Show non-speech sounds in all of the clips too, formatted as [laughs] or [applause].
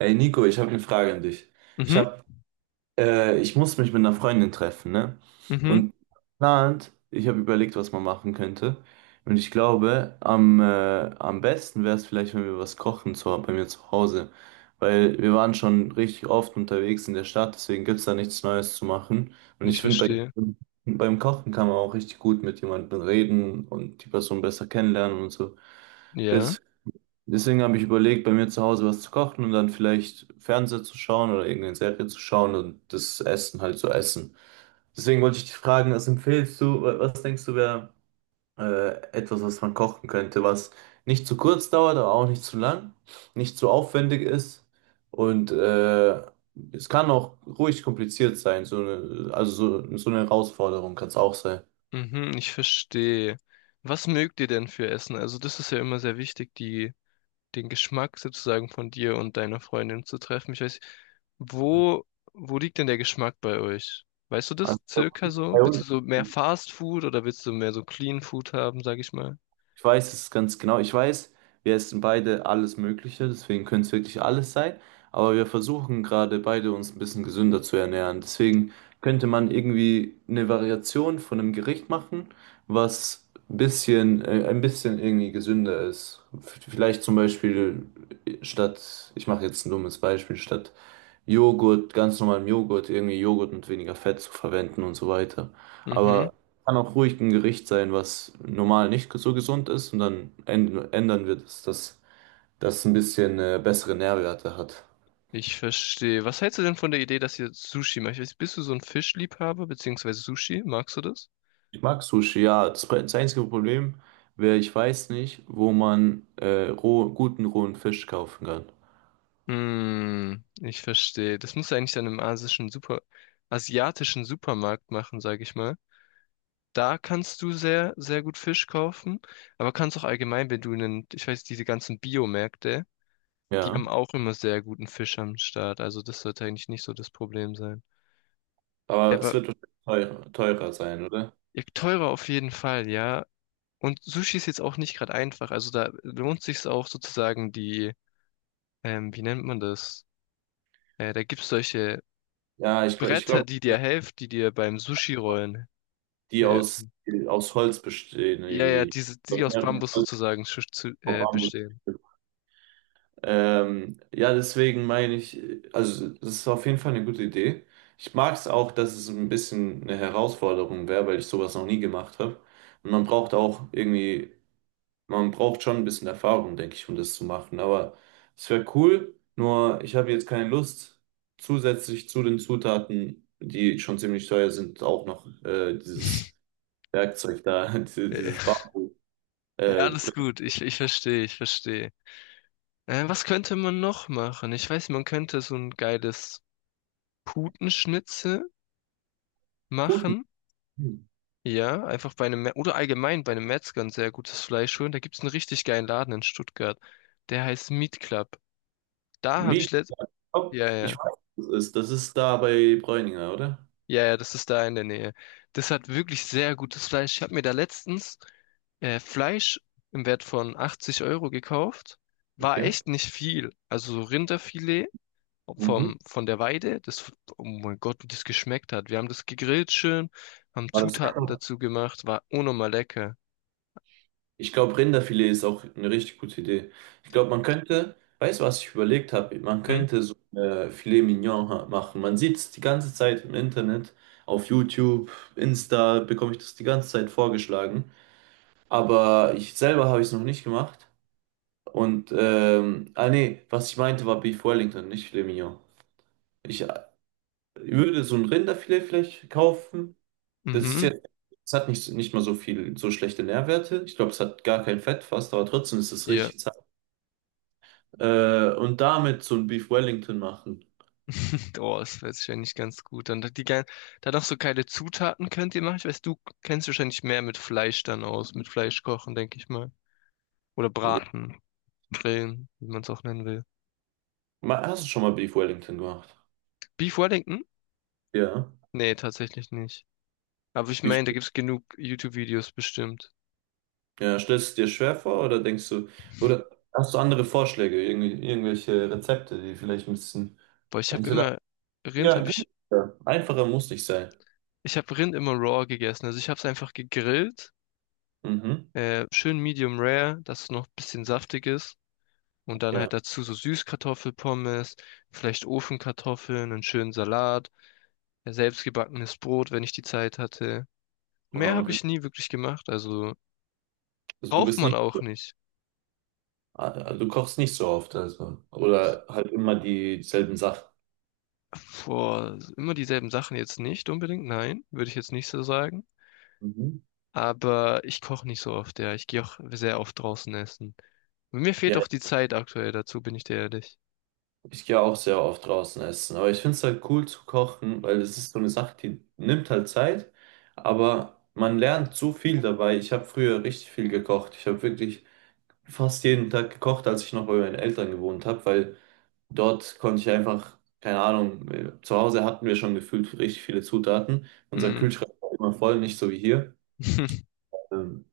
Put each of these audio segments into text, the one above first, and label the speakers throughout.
Speaker 1: Ey Nico, ich habe eine Frage an dich. Ich
Speaker 2: Mhm,
Speaker 1: habe, ich muss mich mit einer Freundin treffen, ne?
Speaker 2: mhm,
Speaker 1: Und ich habe überlegt, was man machen könnte. Und ich glaube, am besten wäre es vielleicht, wenn wir was kochen bei mir zu Hause. Weil wir waren schon richtig oft unterwegs in der Stadt, deswegen gibt es da nichts Neues zu machen. Und
Speaker 2: ich
Speaker 1: ich finde,
Speaker 2: verstehe.
Speaker 1: beim Kochen kann man auch richtig gut mit jemandem reden und die Person besser kennenlernen und so.
Speaker 2: Ja,
Speaker 1: Deswegen habe ich überlegt, bei mir zu Hause was zu kochen und dann vielleicht Fernseher zu schauen oder irgendeine Serie zu schauen und das Essen halt zu essen. Deswegen wollte ich dich fragen, was empfiehlst du, was denkst du wäre etwas, was man kochen könnte, was nicht zu kurz dauert, aber auch nicht zu lang, nicht zu aufwendig ist und es kann auch ruhig kompliziert sein, so eine Herausforderung kann es auch sein.
Speaker 2: mhm, ich verstehe. Was mögt ihr denn für Essen? Also das ist ja immer sehr wichtig, den Geschmack sozusagen von dir und deiner Freundin zu treffen. Ich weiß, wo, wo liegt denn der Geschmack bei euch? Weißt du
Speaker 1: Also,
Speaker 2: das circa
Speaker 1: bei
Speaker 2: so? Willst
Speaker 1: uns.
Speaker 2: du so mehr Fast Food oder willst du mehr so Clean Food haben, sag ich mal?
Speaker 1: Ich weiß es ganz genau. Ich weiß, wir essen beide alles Mögliche, deswegen könnte es wirklich alles sein. Aber wir versuchen gerade beide uns ein bisschen gesünder zu ernähren. Deswegen könnte man irgendwie eine Variation von einem Gericht machen, was ein bisschen irgendwie gesünder ist. Vielleicht zum Beispiel statt, ich mache jetzt ein dummes Beispiel, statt Joghurt, ganz normalen Joghurt, irgendwie Joghurt mit weniger Fett zu verwenden und so weiter.
Speaker 2: Mhm,
Speaker 1: Aber kann auch ruhig ein Gericht sein, was normal nicht so gesund ist und dann ändern wir das, dass das ein bisschen bessere Nährwerte hat.
Speaker 2: ich verstehe. Was hältst du denn von der Idee, dass ihr Sushi macht? Ich weiß, bist du so ein Fischliebhaber beziehungsweise Sushi? Magst du das?
Speaker 1: Ich mag Sushi, ja. Das einzige Problem wäre, ich weiß nicht, wo man guten rohen Fisch kaufen kann.
Speaker 2: Hm, ich verstehe. Das musst du eigentlich dann im asiatischen Supermarkt machen, sage ich mal. Da kannst du sehr, sehr gut Fisch kaufen, aber kannst auch allgemein, wenn du einen, ich weiß, diese ganzen Biomärkte, die haben
Speaker 1: Ja,
Speaker 2: auch immer sehr guten Fisch am Start. Also das sollte eigentlich nicht so das Problem sein. Ja,
Speaker 1: aber es
Speaker 2: aber
Speaker 1: wird wahrscheinlich teurer sein, oder?
Speaker 2: ja, teurer auf jeden Fall, ja. Und Sushi ist jetzt auch nicht gerade einfach. Also da lohnt sich's auch sozusagen die, wie nennt man das? Da gibt's solche
Speaker 1: Ja, ich
Speaker 2: Bretter,
Speaker 1: glaube,
Speaker 2: die dir beim Sushi rollen
Speaker 1: die aus,
Speaker 2: helfen.
Speaker 1: aus Holz bestehen
Speaker 2: Ja, ja,
Speaker 1: irgendwie.
Speaker 2: diese, die aus Bambus sozusagen zu, zu,
Speaker 1: Auf
Speaker 2: äh,
Speaker 1: Armut.
Speaker 2: bestehen.
Speaker 1: Ja, deswegen meine ich, also das ist auf jeden Fall eine gute Idee. Ich mag es auch, dass es ein bisschen eine Herausforderung wäre, weil ich sowas noch nie gemacht habe. Und man braucht auch irgendwie, man braucht schon ein bisschen Erfahrung, denke ich, um das zu machen. Aber es wäre cool, nur ich habe jetzt keine Lust, zusätzlich zu den Zutaten, die schon ziemlich teuer sind, auch noch dieses
Speaker 2: [laughs]
Speaker 1: Werkzeug da, [laughs]
Speaker 2: Äh,
Speaker 1: dieses Bamboo,
Speaker 2: Ja,
Speaker 1: äh,
Speaker 2: alles gut, ich verstehe, ich verstehe. Was könnte man noch machen? Ich weiß, man könnte so ein geiles Putenschnitzel
Speaker 1: Puten.
Speaker 2: machen. Ja, einfach oder allgemein bei einem Metzger ein sehr gutes Fleisch holen. Da gibt es einen richtig geilen Laden in Stuttgart. Der heißt Meat Club. Da habe ich letzt,
Speaker 1: Oh,
Speaker 2: ja,
Speaker 1: ich
Speaker 2: ja.
Speaker 1: weiß, was das ist. Das ist da bei Bräuninger, oder?
Speaker 2: Ja, ja, das ist da in der Nähe. Das hat wirklich sehr gutes Fleisch. Ich habe mir da letztens Fleisch im Wert von 80 € gekauft. War
Speaker 1: Okay.
Speaker 2: echt nicht viel. Also so Rinderfilet
Speaker 1: Mhm.
Speaker 2: von der Weide. Das, oh mein Gott, wie das geschmeckt hat. Wir haben das gegrillt schön, haben
Speaker 1: War das?
Speaker 2: Zutaten dazu gemacht. War unnormal lecker.
Speaker 1: Ich glaube, Rinderfilet ist auch eine richtig gute Idee. Ich glaube, man könnte, weißt du, was ich überlegt habe? Man
Speaker 2: Hm?
Speaker 1: könnte so Filet Mignon machen. Man sieht es die ganze Zeit im Internet, auf YouTube, Insta bekomme ich das die ganze Zeit vorgeschlagen. Aber ich selber habe ich es noch nicht gemacht. Und, nee, was ich meinte war Beef Wellington, nicht Filet Mignon. Ich würde so ein Rinderfilet vielleicht kaufen. Das ist
Speaker 2: Mhm.
Speaker 1: jetzt, es hat nicht mal so viel, so schlechte Nährwerte. Ich glaube, es hat gar kein Fett fast, aber trotzdem ist es
Speaker 2: Ja.
Speaker 1: richtig zart. Und damit so ein Beef Wellington machen.
Speaker 2: [laughs] Oh, das weiß ich ja nicht ganz gut. Dann noch so geile Zutaten könnt ihr machen. Ich weiß, du kennst dich wahrscheinlich mehr mit Fleisch dann aus, mit Fleisch kochen, denke ich. Oder braten, grillen, wie man es auch nennen will.
Speaker 1: Hast du schon mal Beef Wellington gemacht?
Speaker 2: Beef Wellington?
Speaker 1: Ja.
Speaker 2: Nee, tatsächlich nicht. Aber ich
Speaker 1: Wie, sch-
Speaker 2: meine, da gibt's genug YouTube-Videos bestimmt.
Speaker 1: ja, stellst du es dir schwer vor oder denkst du, oder hast du andere Vorschläge, irgendwelche Rezepte, die vielleicht ein bisschen
Speaker 2: Boah,
Speaker 1: entweder
Speaker 2: Rind
Speaker 1: ja,
Speaker 2: habe ich
Speaker 1: günstiger, einfacher muss nicht sein.
Speaker 2: ich habe Rind immer raw gegessen. Also ich habe es einfach gegrillt,
Speaker 1: Mhm.
Speaker 2: schön medium rare, dass es noch ein bisschen saftig ist und dann
Speaker 1: Ja.
Speaker 2: halt dazu so Süßkartoffelpommes, vielleicht Ofenkartoffeln, einen schönen Salat, selbstgebackenes Brot, wenn ich die Zeit hatte. Mehr
Speaker 1: Wow,
Speaker 2: habe ich
Speaker 1: richtig.
Speaker 2: nie wirklich gemacht, also
Speaker 1: Also du
Speaker 2: braucht
Speaker 1: bist
Speaker 2: man
Speaker 1: nicht,
Speaker 2: auch nicht.
Speaker 1: du kochst nicht so oft, also. Oder halt immer dieselben Sachen.
Speaker 2: Vor immer dieselben Sachen jetzt nicht unbedingt, nein, würde ich jetzt nicht so sagen.
Speaker 1: Mhm.
Speaker 2: Aber ich koche nicht so oft, ja. Ich gehe auch sehr oft draußen essen. Mir fehlt
Speaker 1: Ja,
Speaker 2: auch die Zeit aktuell dazu, bin ich dir ehrlich.
Speaker 1: ich gehe auch sehr oft draußen essen, aber ich finde es halt cool zu kochen, weil es ist so eine Sache, die nimmt halt Zeit, aber man lernt so viel dabei. Ich habe früher richtig viel gekocht. Ich habe wirklich fast jeden Tag gekocht, als ich noch bei meinen Eltern gewohnt habe, weil dort konnte ich einfach, keine Ahnung, zu Hause hatten wir schon gefühlt richtig viele Zutaten. Unser
Speaker 2: Hm.
Speaker 1: Kühlschrank war immer voll, nicht so wie hier.
Speaker 2: [laughs]
Speaker 1: Ähm,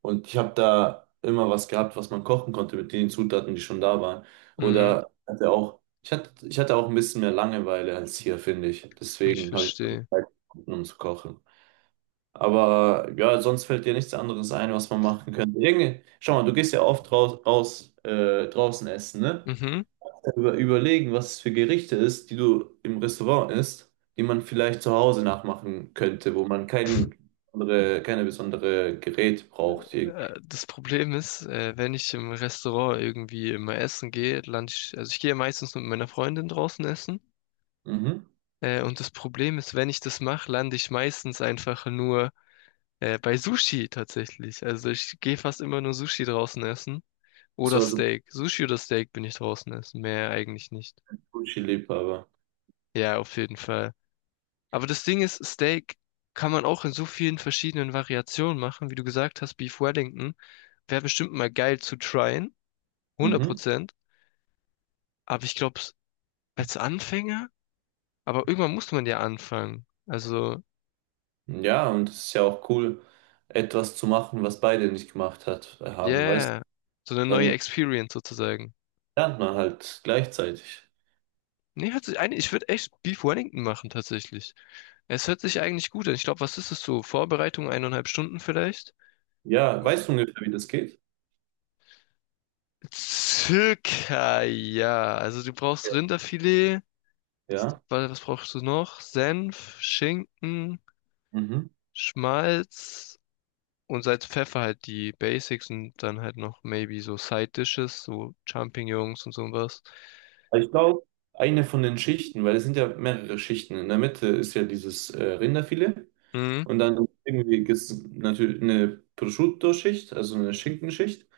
Speaker 1: Und ich habe da immer was gehabt, was man kochen konnte mit den Zutaten, die schon da waren.
Speaker 2: Hm,
Speaker 1: Oder hatte auch, ich hatte auch ein bisschen mehr Langeweile als hier, finde ich.
Speaker 2: ich
Speaker 1: Deswegen habe ich mal die
Speaker 2: verstehe.
Speaker 1: Zeit gefunden, um zu kochen. Aber ja, sonst fällt dir nichts anderes ein, was man machen könnte. Irgendwie, schau mal, du gehst ja oft raus, raus draußen essen, ne?
Speaker 2: Mhm.
Speaker 1: Überlegen, was es für Gerichte ist, die du im Restaurant isst, die man vielleicht zu Hause nachmachen könnte, wo man keine besondere Gerät braucht irgendwie.
Speaker 2: Das Problem ist, wenn ich im Restaurant irgendwie immer essen gehe, lande ich, also ich gehe meistens mit meiner Freundin draußen essen.
Speaker 1: Mhm.
Speaker 2: Und das Problem ist, wenn ich das mache, lande ich meistens einfach nur bei Sushi tatsächlich. Also ich gehe fast immer nur Sushi draußen essen. Oder
Speaker 1: So, also
Speaker 2: Steak. Sushi oder Steak bin ich draußen essen. Mehr eigentlich nicht.
Speaker 1: Gucci-Liebhaber.
Speaker 2: Ja, auf jeden Fall. Aber das Ding ist, Steak kann man auch in so vielen verschiedenen Variationen machen. Wie du gesagt hast, Beef Wellington wäre bestimmt mal geil zu tryen. hundert
Speaker 1: Mhm.
Speaker 2: Prozent. Aber ich glaube, als Anfänger, aber irgendwann muss man ja anfangen. Also,
Speaker 1: Ja, und es ist ja auch cool, etwas zu machen, was beide nicht gemacht haben, weißt du?
Speaker 2: yeah. So eine neue
Speaker 1: Dann
Speaker 2: Experience sozusagen.
Speaker 1: lernt man halt gleichzeitig.
Speaker 2: Nee, hört sich eigentlich, ich würde echt Beef Wellington machen tatsächlich. Es hört sich eigentlich gut an. Ich glaube, was ist es so? Vorbereitung 1,5 Stunden vielleicht?
Speaker 1: Ja, weißt du ungefähr, wie das geht?
Speaker 2: Circa, ja. Also du brauchst Rinderfilet.
Speaker 1: Ja.
Speaker 2: Was brauchst du noch? Senf, Schinken,
Speaker 1: Mhm.
Speaker 2: Schmalz und Salz, Pfeffer halt die Basics und dann halt noch maybe so Side Dishes, so Champignons und sowas.
Speaker 1: Aber ich glaube, eine von den Schichten, weil es sind ja mehrere Schichten. In der Mitte ist ja dieses Rinderfilet
Speaker 2: Mhm.
Speaker 1: und dann irgendwie gibt es natürlich eine Prosciutto-Schicht, also eine Schinkenschicht.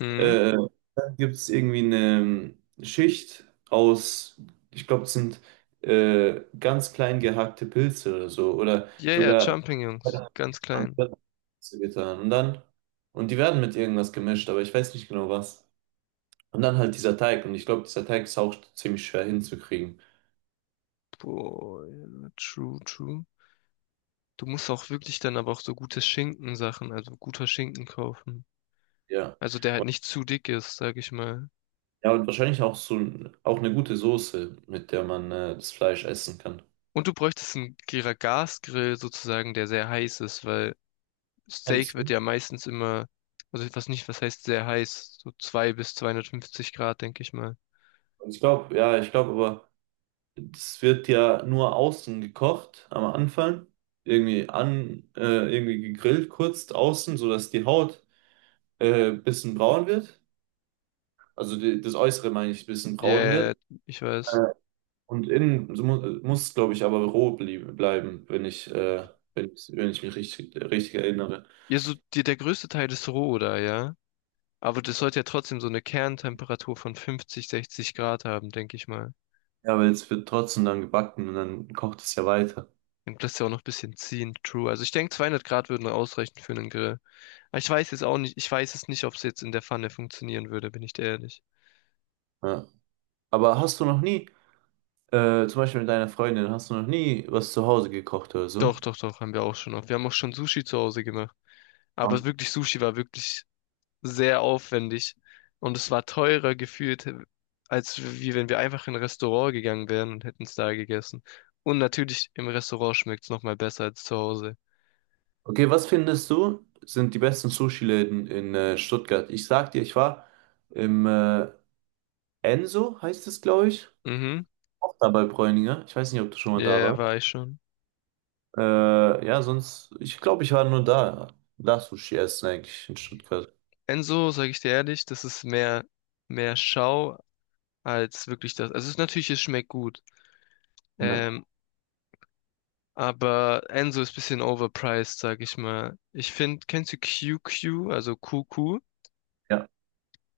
Speaker 2: Mhm.
Speaker 1: Äh, dann gibt es irgendwie eine Schicht aus, ich glaube, es sind ganz klein gehackte Pilze oder so. Oder
Speaker 2: Ja, ja,
Speaker 1: sogar
Speaker 2: Champignons. Ganz klein.
Speaker 1: Pilze getan. Und die werden mit irgendwas gemischt, aber ich weiß nicht genau was. Und dann halt dieser Teig. Und ich glaube, dieser Teig ist auch ziemlich schwer hinzukriegen.
Speaker 2: Boah, ja, true, true. Du musst auch wirklich dann aber auch so gute Schinkensachen, also guter Schinken kaufen.
Speaker 1: Ja.
Speaker 2: Also der halt nicht zu dick ist, sag ich mal.
Speaker 1: Ja, und wahrscheinlich auch auch eine gute Soße, mit der man das Fleisch essen kann.
Speaker 2: Und du bräuchtest einen Gasgrill sozusagen, der sehr heiß ist, weil Steak
Speaker 1: Meinst
Speaker 2: wird
Speaker 1: du?
Speaker 2: ja meistens immer, also was nicht, was heißt sehr heiß, so 2 bis 250 Grad, denke ich mal.
Speaker 1: Ich glaube, ja, ich glaube aber. Es wird ja nur außen gekocht am Anfang, irgendwie irgendwie gegrillt, kurz außen, sodass die Haut bisschen braun wird. Also das Äußere meine ich, bisschen
Speaker 2: Ja,
Speaker 1: braun
Speaker 2: yeah,
Speaker 1: wird.
Speaker 2: ich
Speaker 1: Äh,
Speaker 2: weiß.
Speaker 1: und innen so mu muss, glaube ich, aber roh bleiben, wenn ich mich richtig erinnere.
Speaker 2: Ja, so der größte Teil ist roh da, ja. Aber das sollte ja trotzdem so eine Kerntemperatur von 50, 60 Grad haben, denke ich mal.
Speaker 1: Ja, weil es wird trotzdem dann gebacken und dann kocht es ja weiter.
Speaker 2: Dann lässt ja auch noch ein bisschen ziehen. True. Also ich denke, 200 Grad würden ausreichen für einen Grill. Aber ich weiß jetzt auch nicht, ich weiß es nicht, ob es jetzt in der Pfanne funktionieren würde, bin ich dir ehrlich.
Speaker 1: Ja. Aber hast du noch nie, zum Beispiel mit deiner Freundin, hast du noch nie was zu Hause gekocht oder so?
Speaker 2: Doch, doch, doch, haben wir auch schon auf. Wir haben auch schon Sushi zu Hause gemacht. Aber wirklich, Sushi war wirklich sehr aufwendig. Und es war teurer gefühlt, als wie wenn wir einfach in ein Restaurant gegangen wären und hätten es da gegessen. Und natürlich, im Restaurant schmeckt es nochmal besser als zu Hause.
Speaker 1: Okay, was findest du, sind die besten Sushi-Läden in Stuttgart? Ich sag dir, ich war im Enso, heißt es, glaube ich.
Speaker 2: Mhm,
Speaker 1: Auch da bei Bräuninger. Ich weiß nicht, ob du schon mal da
Speaker 2: ja,
Speaker 1: warst.
Speaker 2: war ich schon.
Speaker 1: Ja, sonst, ich glaube, ich war nur da. Da Sushi essen eigentlich in Stuttgart.
Speaker 2: Enso, sage ich dir ehrlich, das ist mehr Schau als wirklich das. Also es ist natürlich, es schmeckt gut.
Speaker 1: Ja.
Speaker 2: Ähm, aber Enzo ist ein bisschen overpriced, sag ich mal. Ich finde, kennst du QQ, also QQ?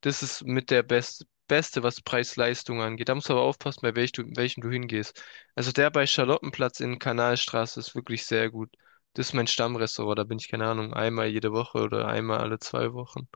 Speaker 2: Das ist mit der Beste, was Preis-Leistung angeht. Da musst du aber aufpassen, welchem du hingehst. Also der bei Charlottenplatz in Kanalstraße ist wirklich sehr gut. Das ist mein Stammrestaurant, da bin ich, keine Ahnung, einmal jede Woche oder einmal alle 2 Wochen.